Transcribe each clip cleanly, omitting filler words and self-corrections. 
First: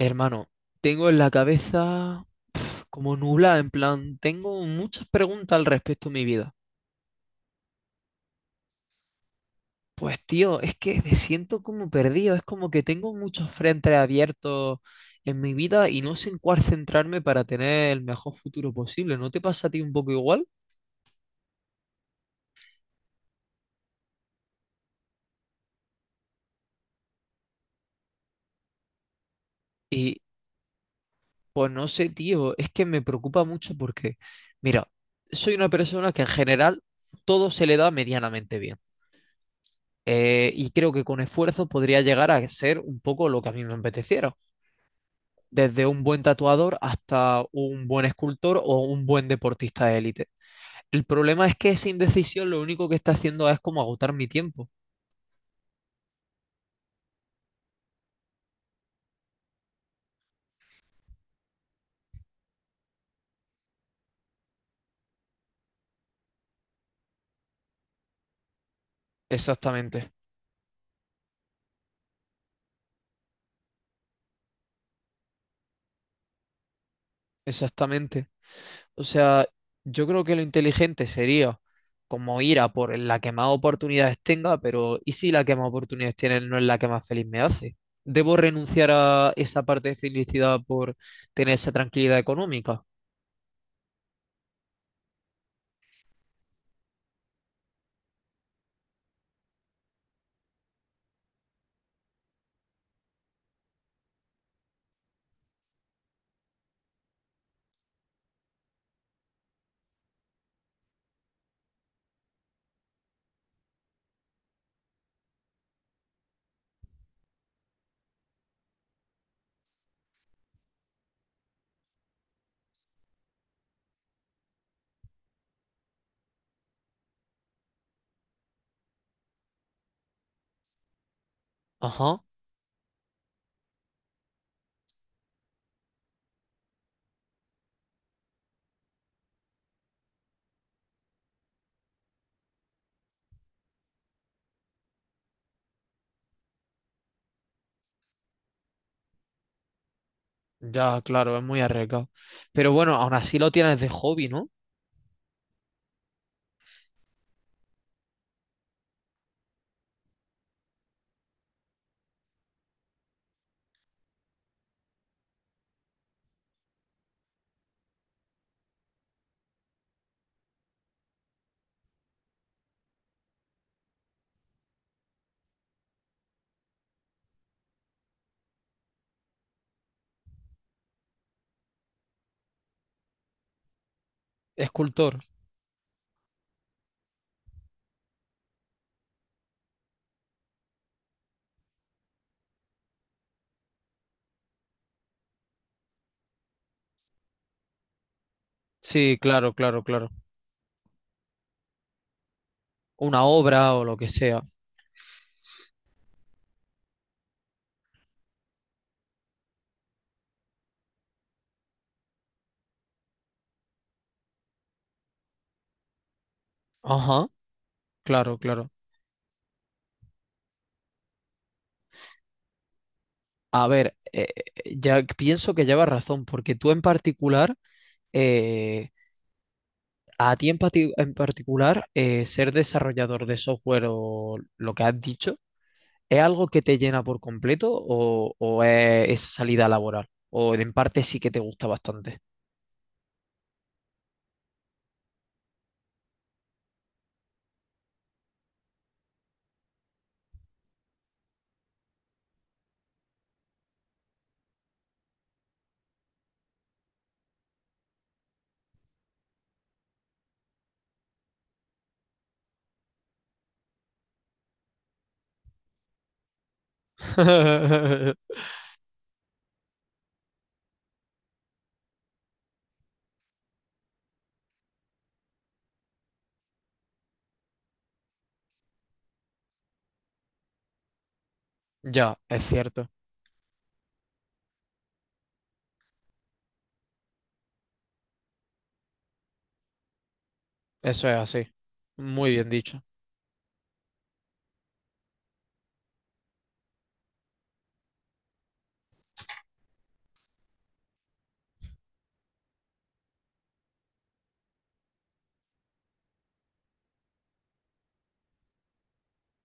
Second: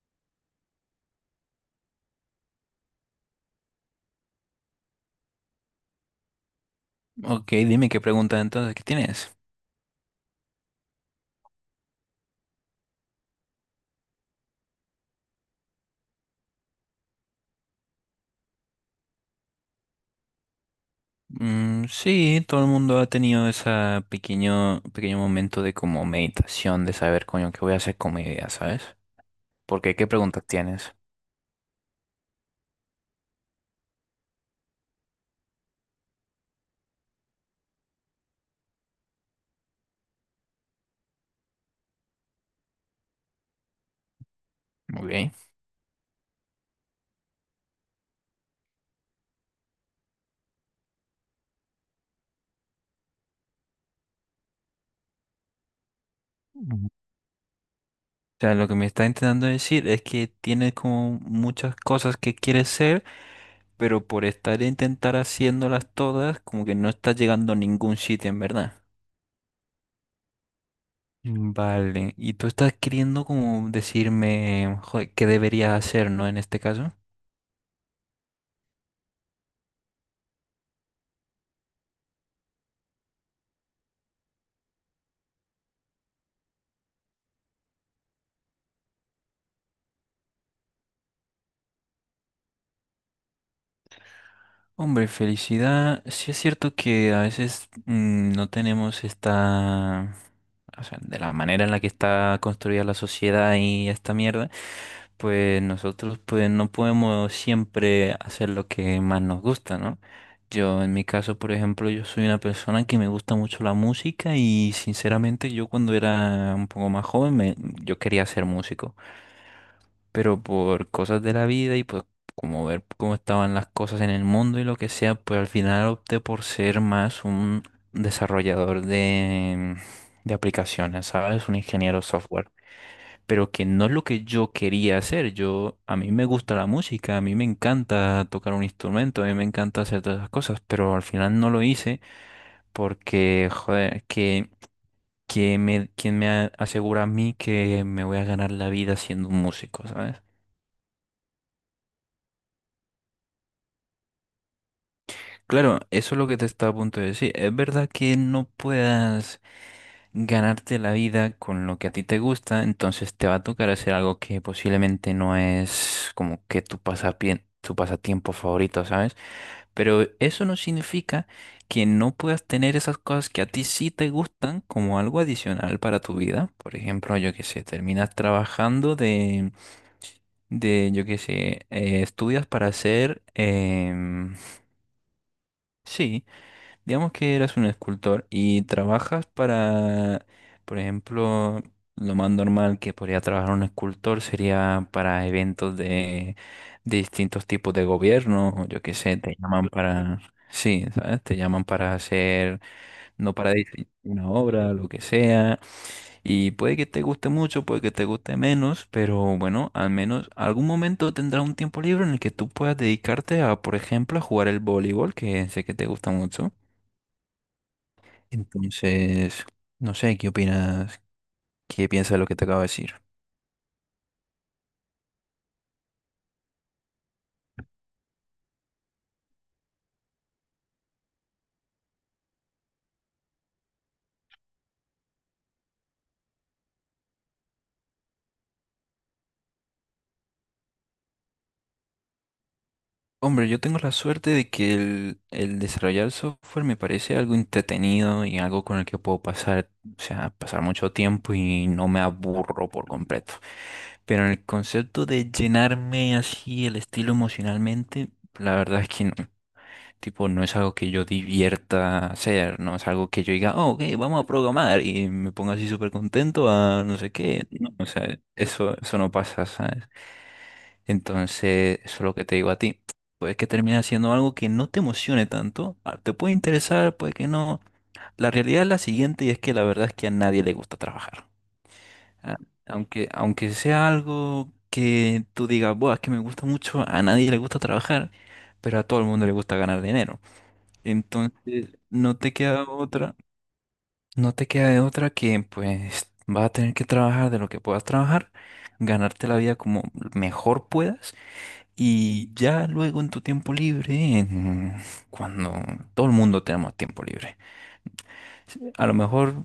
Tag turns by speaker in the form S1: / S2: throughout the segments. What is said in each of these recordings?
S1: Hermano, tengo en la cabeza como nublada, en plan, tengo muchas preguntas al respecto de mi vida.
S2: Ok, dime qué pregunta entonces que tienes.
S1: Pues tío, es que me siento como perdido, es como que tengo muchos frentes abiertos en mi vida y no sé en cuál centrarme para tener el mejor futuro posible. ¿No te pasa a ti un poco igual?
S2: Mm, sí, todo el mundo ha tenido ese pequeño, pequeño momento de como meditación, de saber, coño, qué voy a hacer con mi vida, ¿sabes? Porque, ¿qué
S1: Y
S2: preguntas tienes?
S1: pues no sé, tío, es que me preocupa mucho porque, mira, soy una persona que en general todo se le da medianamente bien. Y creo que con esfuerzo podría llegar a ser un poco lo que a mí me apeteciera.
S2: Ok.
S1: Desde un buen tatuador hasta un buen escultor o un buen deportista de élite. El problema es que esa indecisión lo único que está haciendo es como agotar mi tiempo.
S2: Ujú. O sea, lo que me está intentando decir es que tienes como muchas cosas que quieres ser, pero por estar a intentar haciéndolas todas, como que no estás llegando a ningún sitio, en verdad.
S1: Exactamente,
S2: Vale, y tú estás queriendo como decirme, joder, qué debería hacer, ¿no? En este caso.
S1: exactamente. O sea, yo creo que lo inteligente sería como ir a por la que más oportunidades tenga, pero ¿y si la que más oportunidades tiene no es la que más feliz me hace? ¿Debo renunciar a esa parte de felicidad por tener esa tranquilidad económica?
S2: Hombre, felicidad. Sí es cierto que a veces no tenemos esta, o sea, de la manera en la que está construida la sociedad y esta mierda, pues nosotros pues no podemos siempre hacer lo que más nos gusta, ¿no? Yo en mi caso, por ejemplo, yo soy una persona que me gusta mucho la música y sinceramente yo cuando era un poco más joven yo quería ser músico, pero por cosas de la vida y pues como ver cómo estaban las cosas en el mundo y lo que sea, pues al final opté por ser más un desarrollador de aplicaciones, ¿sabes? Un ingeniero
S1: Ajá,
S2: software, pero que no es lo que yo quería hacer. Yo, a mí me gusta la música, a mí me encanta tocar un instrumento, a mí me encanta hacer todas esas cosas, pero al final no lo hice porque, joder, quien me asegura a mí que me voy a ganar la vida siendo un músico, ¿sabes?
S1: ya, claro, es muy arriesgado. Pero bueno, aún así lo tienes de hobby, ¿no?
S2: Claro, eso es lo que te estaba a punto de decir. Es verdad que no puedas ganarte la vida con lo que a ti te gusta, entonces te va a tocar hacer algo que posiblemente no es como que tu tu pasatiempo favorito, ¿sabes? Pero eso no significa que no puedas tener esas cosas que a ti sí te gustan como algo adicional para tu vida. Por ejemplo, yo qué sé, terminas trabajando de yo qué sé, estudias para ser,
S1: Escultor.
S2: sí. Digamos que eres un escultor y trabajas para, por ejemplo, lo más normal que podría trabajar un escultor sería para eventos de distintos tipos de gobierno, o yo qué sé,
S1: Sí,
S2: te
S1: claro,
S2: llaman
S1: claro, claro.
S2: para, sí, ¿sabes? Te llaman para hacer,
S1: Una
S2: no para
S1: obra o
S2: diseñar
S1: lo que
S2: una
S1: sea.
S2: obra, lo que sea, y puede que te guste mucho, puede que te guste menos, pero bueno, al menos algún momento tendrás un tiempo libre en el que tú puedas dedicarte a, por ejemplo, a jugar el voleibol, que sé que te gusta mucho.
S1: Ajá, claro, claro.
S2: Entonces, no sé, ¿qué opinas? ¿Qué piensas de lo que te acabo de decir?
S1: A ver, ya pienso que llevas razón, porque tú en particular, eh, a ti en, en particular, ser desarrollador de software o lo que has dicho, ¿es algo que te llena por completo o es esa salida laboral? O en parte sí que te gusta bastante.
S2: Hombre, yo tengo la suerte de que el desarrollar software me parece algo entretenido y algo con el que puedo pasar, o sea, pasar mucho tiempo y no me aburro por completo. Pero en el concepto de llenarme así el estilo emocionalmente, la verdad es que no. Tipo, no es algo que yo divierta hacer, no es algo que yo diga, oh, ok, vamos a programar y me ponga así súper contento a no sé qué. No, o sea, eso no pasa, ¿sabes? Entonces, eso es lo que te digo a ti. Puede que termine haciendo algo que no te emocione tanto, ah, te puede interesar, puede que no. La realidad es la siguiente y es que la verdad es que a nadie le gusta trabajar.
S1: Ya,
S2: Ah,
S1: es cierto.
S2: aunque sea algo que tú digas, buah, es que me gusta mucho, a nadie le gusta trabajar, pero a todo el mundo le gusta ganar dinero.
S1: Eso es así.
S2: Entonces, no
S1: Muy
S2: te
S1: bien
S2: queda
S1: dicho.
S2: otra, no te queda de otra que pues vas a tener que trabajar de lo que puedas trabajar, ganarte la vida como mejor puedas y ya luego en tu tiempo libre, cuando todo el mundo tenemos tiempo libre, a lo mejor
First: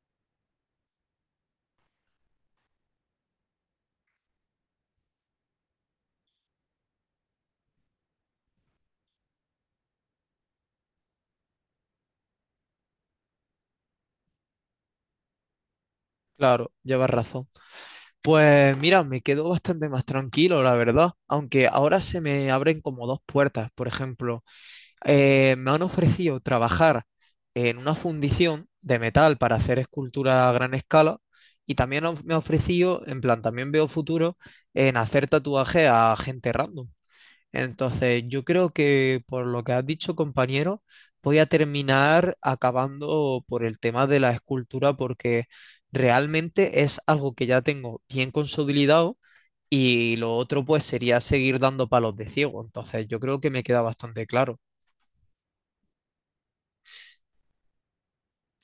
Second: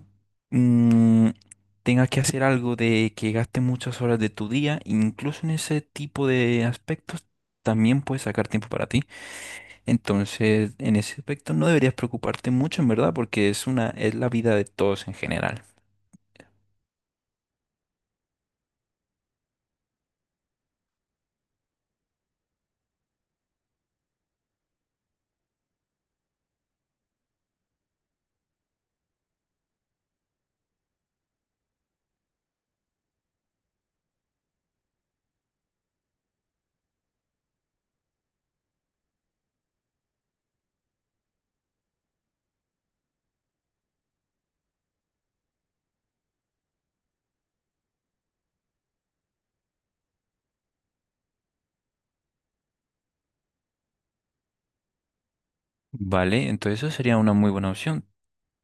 S2: mm, tengas que hacer algo de que gaste muchas horas de tu día, incluso en ese tipo de aspectos también puedes sacar tiempo para ti. Entonces, en ese aspecto no deberías preocuparte mucho, en verdad, porque es la vida de todos en general.
S1: Claro, llevas razón. Pues mira, me quedo bastante más tranquilo, la verdad, aunque ahora se me abren como dos puertas. Por ejemplo, me han ofrecido trabajar en una fundición de metal para hacer escultura a gran escala y también me ha ofrecido, en plan, también veo futuro en hacer tatuajes a gente random. Entonces, yo creo que por lo que has dicho, compañero, voy a terminar acabando por el tema de la escultura porque realmente es algo que ya tengo bien consolidado y lo otro pues sería seguir dando palos de ciego. Entonces, yo creo que me queda bastante claro.
S2: Vale, entonces eso sería una muy buena opción.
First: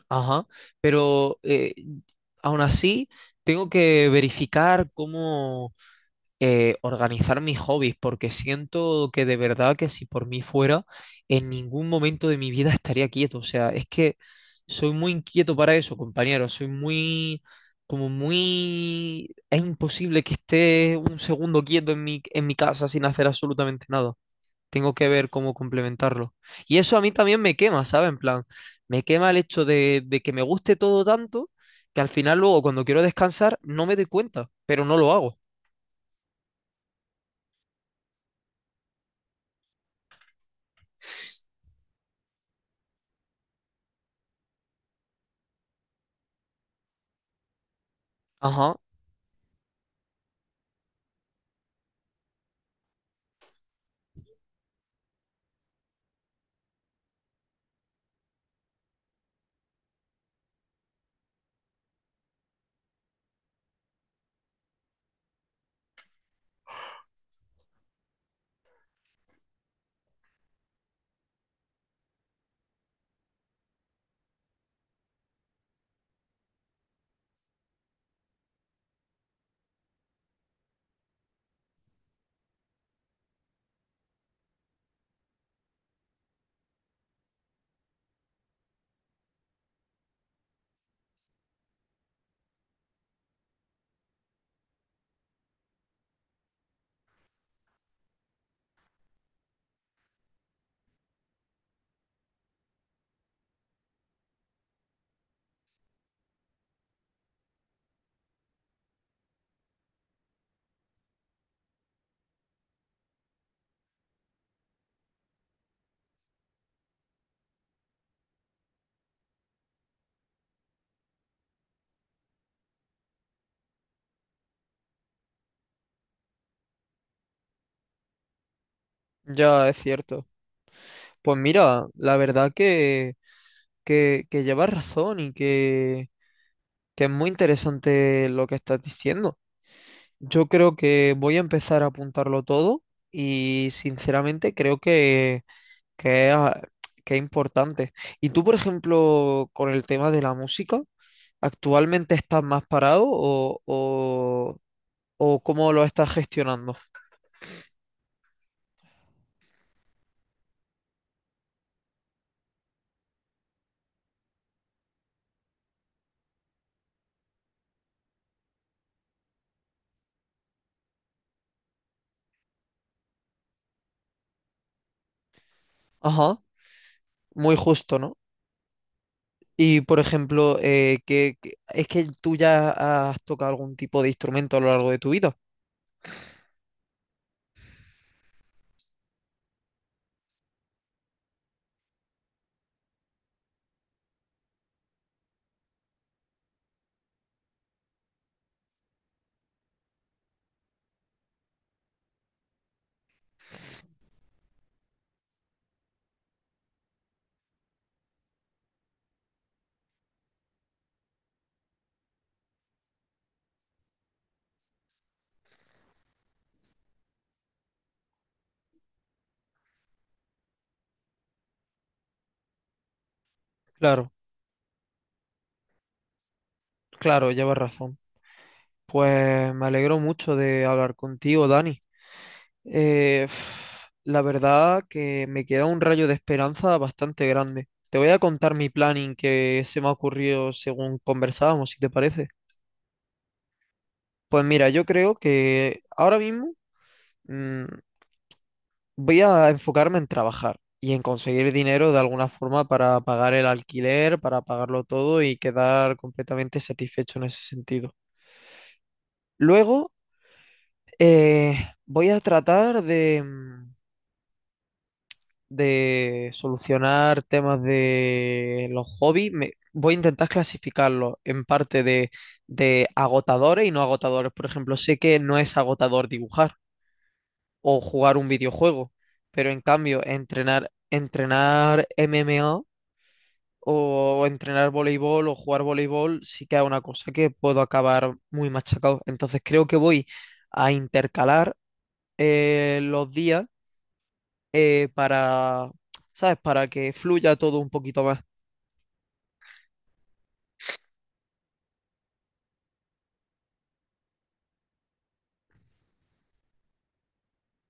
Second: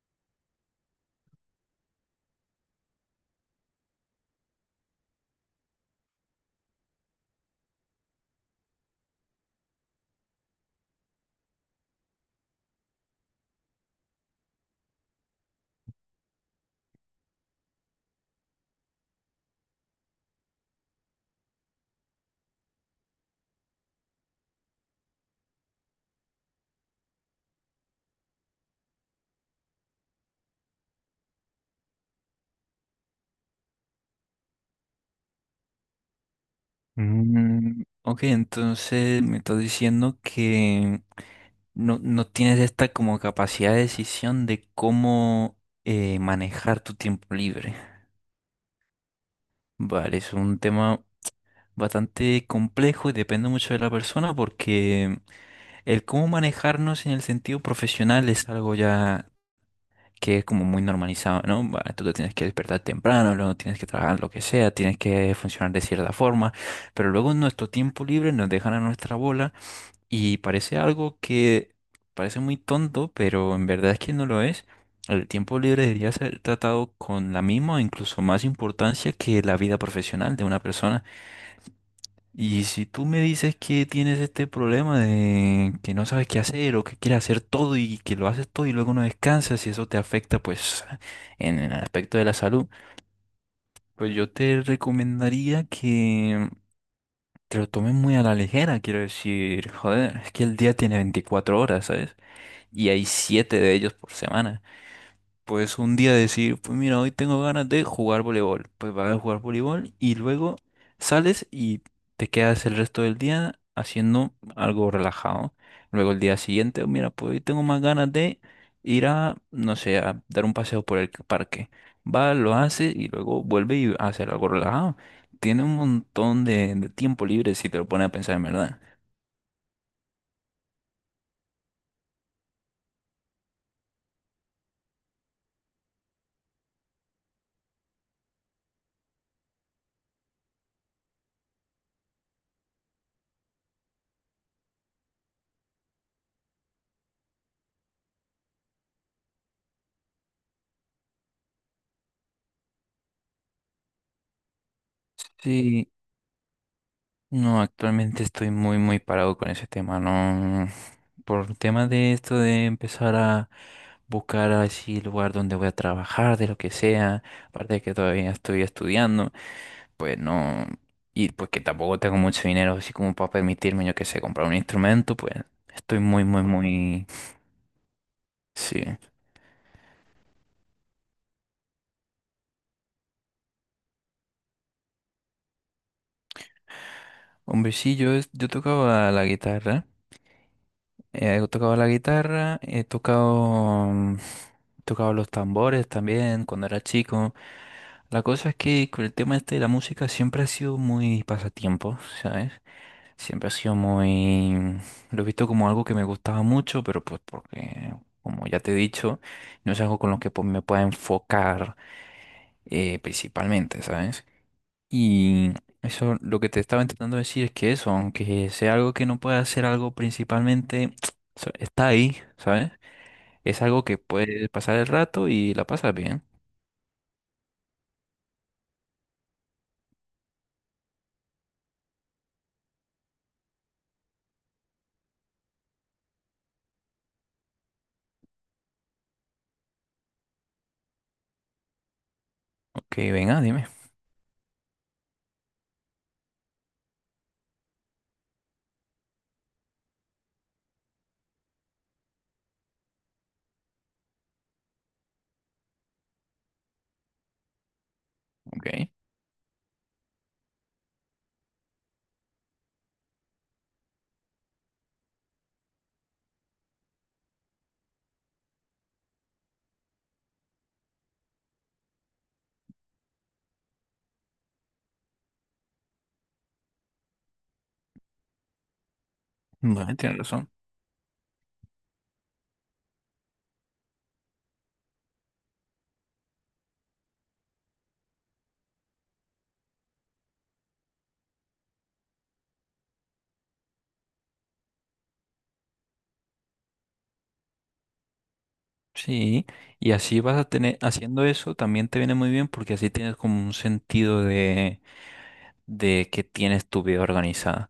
S1: Ajá, pero aún así tengo que verificar cómo organizar mis hobbies, porque siento que de verdad que si por mí fuera, en ningún momento de mi vida estaría quieto. O sea, es que soy muy inquieto para eso, compañero. Soy muy, como muy... Es imposible que esté un segundo quieto en mi casa sin hacer absolutamente nada. Tengo que ver cómo complementarlo. Y eso a mí también me quema, ¿sabes? En plan, me quema el hecho de que me guste todo tanto que al final luego cuando quiero descansar no me doy cuenta, pero no lo hago.
S2: Mm, ok, entonces me estás diciendo que no, no tienes esta como capacidad de decisión de cómo manejar tu tiempo libre.
S1: Ajá,
S2: Vale, es un tema bastante complejo y depende mucho de la persona porque el cómo manejarnos en el sentido profesional es algo ya que es como muy normalizado, ¿no? Bueno, tú te tienes que despertar temprano, luego tienes que trabajar lo que sea, tienes que funcionar de cierta forma, pero luego en nuestro tiempo libre nos dejan a nuestra bola y parece algo que parece muy tonto, pero en verdad es que no lo es. El tiempo libre debería ser tratado con la misma o incluso más importancia que la vida profesional de una persona. Y si tú me dices que tienes este problema de que no sabes qué hacer o que quieres hacer todo y que lo haces todo y luego no descansas y eso te afecta pues en el aspecto de la salud, pues yo te recomendaría que te lo tomes muy a la ligera, quiero decir, joder, es que el día tiene 24 horas, ¿sabes? Y hay 7 de ellos por semana. Pues un día decir, pues mira, hoy tengo ganas de jugar voleibol. Pues vas a jugar voleibol y luego sales y te quedas el resto del día haciendo algo relajado. Luego el día siguiente, mira, pues hoy tengo más ganas de ir a, no sé, a dar un paseo por el parque. Va, lo hace y luego vuelve y hace algo relajado. Tiene un montón de tiempo libre si te lo pones a pensar en verdad.
S1: ya, es cierto. Pues mira, la verdad que llevas razón y que es muy interesante lo que estás diciendo. Yo creo que voy a empezar a apuntarlo todo y sinceramente creo que es, ah, que es importante. ¿Y tú, por ejemplo, con el tema de la música, actualmente estás más parado o cómo lo
S2: Sí,
S1: estás gestionando?
S2: no, actualmente estoy muy, muy parado con ese tema. No, no, no. Por tema de esto de empezar a buscar así el lugar donde voy a trabajar, de lo que sea, aparte de que todavía estoy estudiando, pues no, y pues que tampoco tengo mucho dinero así como para permitirme, yo que sé, comprar un instrumento, pues estoy muy,
S1: Ajá,
S2: muy, muy,
S1: muy justo, ¿no?
S2: sí.
S1: Y por ejemplo, es que tú ya has tocado algún tipo de instrumento a lo largo de tu vida.
S2: Hombre, sí, yo tocaba la guitarra, he tocado la guitarra, he tocado los tambores también cuando era chico. La cosa es que con el tema este de la música siempre ha sido muy pasatiempo, ¿sabes? Siempre ha sido muy. Lo he visto como algo que me gustaba mucho, pero pues porque, como ya te he dicho, no es algo con lo que pues, me pueda enfocar principalmente, ¿sabes? Y eso, lo que te estaba intentando decir es que eso, aunque sea algo que no pueda ser algo principalmente, está ahí, ¿sabes? Es algo que
S1: Claro,
S2: puede pasar el rato y la pasas bien.
S1: claro, llevas razón. Pues me alegro mucho de hablar contigo, Dani. Eh, la verdad que me queda un rayo de esperanza bastante grande. Te voy a contar mi planning que se me ha ocurrido según conversábamos, si te parece.
S2: Ok, venga, dime.
S1: Pues mira, yo creo que ahora mismo mm, voy a enfocarme en trabajar y en conseguir dinero de alguna forma para pagar el alquiler, para pagarlo todo y quedar completamente satisfecho en ese sentido.
S2: Ok.
S1: Luego, eh, voy a tratar de solucionar temas de los hobbies. Voy a intentar clasificarlos en parte de agotadores y no agotadores. Por ejemplo, sé que no es agotador dibujar o jugar un videojuego, pero en
S2: Bueno,
S1: cambio,
S2: tienes razón.
S1: entrenar MMA o entrenar voleibol o jugar voleibol, sí que es una cosa que puedo acabar muy machacado. Entonces creo que voy a intercalar los días para, ¿sabes? Para que fluya todo un poquito más.
S2: Sí, y así vas a tener, haciendo eso también te viene muy bien porque así tienes como un sentido de que tienes tu vida organizada.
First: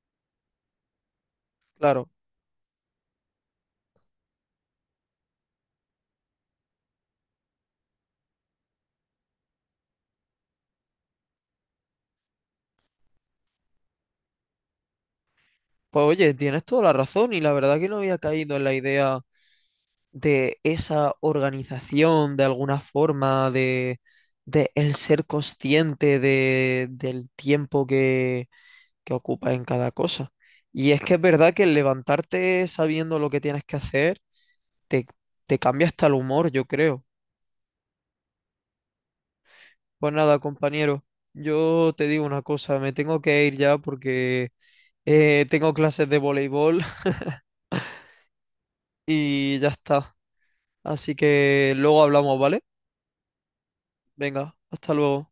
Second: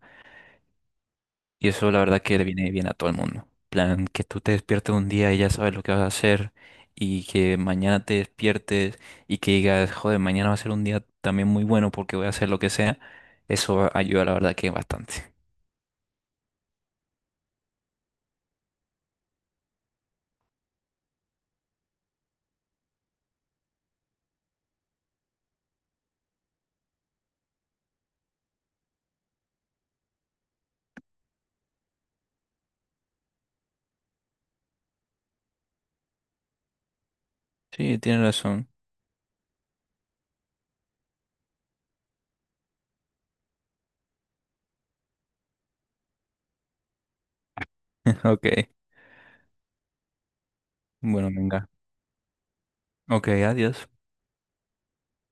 S2: Y eso la
S1: Claro,
S2: verdad que le viene bien a todo el mundo. Plan, que tú te despiertes un día y ya sabes lo que vas a hacer y que mañana te despiertes y que digas, joder, mañana va a ser un día también muy bueno porque voy a hacer lo que sea. Eso ayuda la verdad que bastante.
S1: pues oye, tienes toda la razón y la verdad que no había caído en la idea de esa organización de alguna forma, de el ser consciente de, del tiempo que ocupas en cada cosa. Y es que es verdad que el levantarte sabiendo lo que tienes que hacer te, te cambia hasta el humor, yo creo.
S2: Sí, tienes razón.
S1: Pues nada, compañero, yo te digo una cosa, me tengo que ir ya porque tengo clases de voleibol
S2: Ok,
S1: y ya está. Así
S2: bueno, venga.
S1: que luego hablamos, ¿vale?
S2: Ok, adiós.
S1: Venga, hasta luego.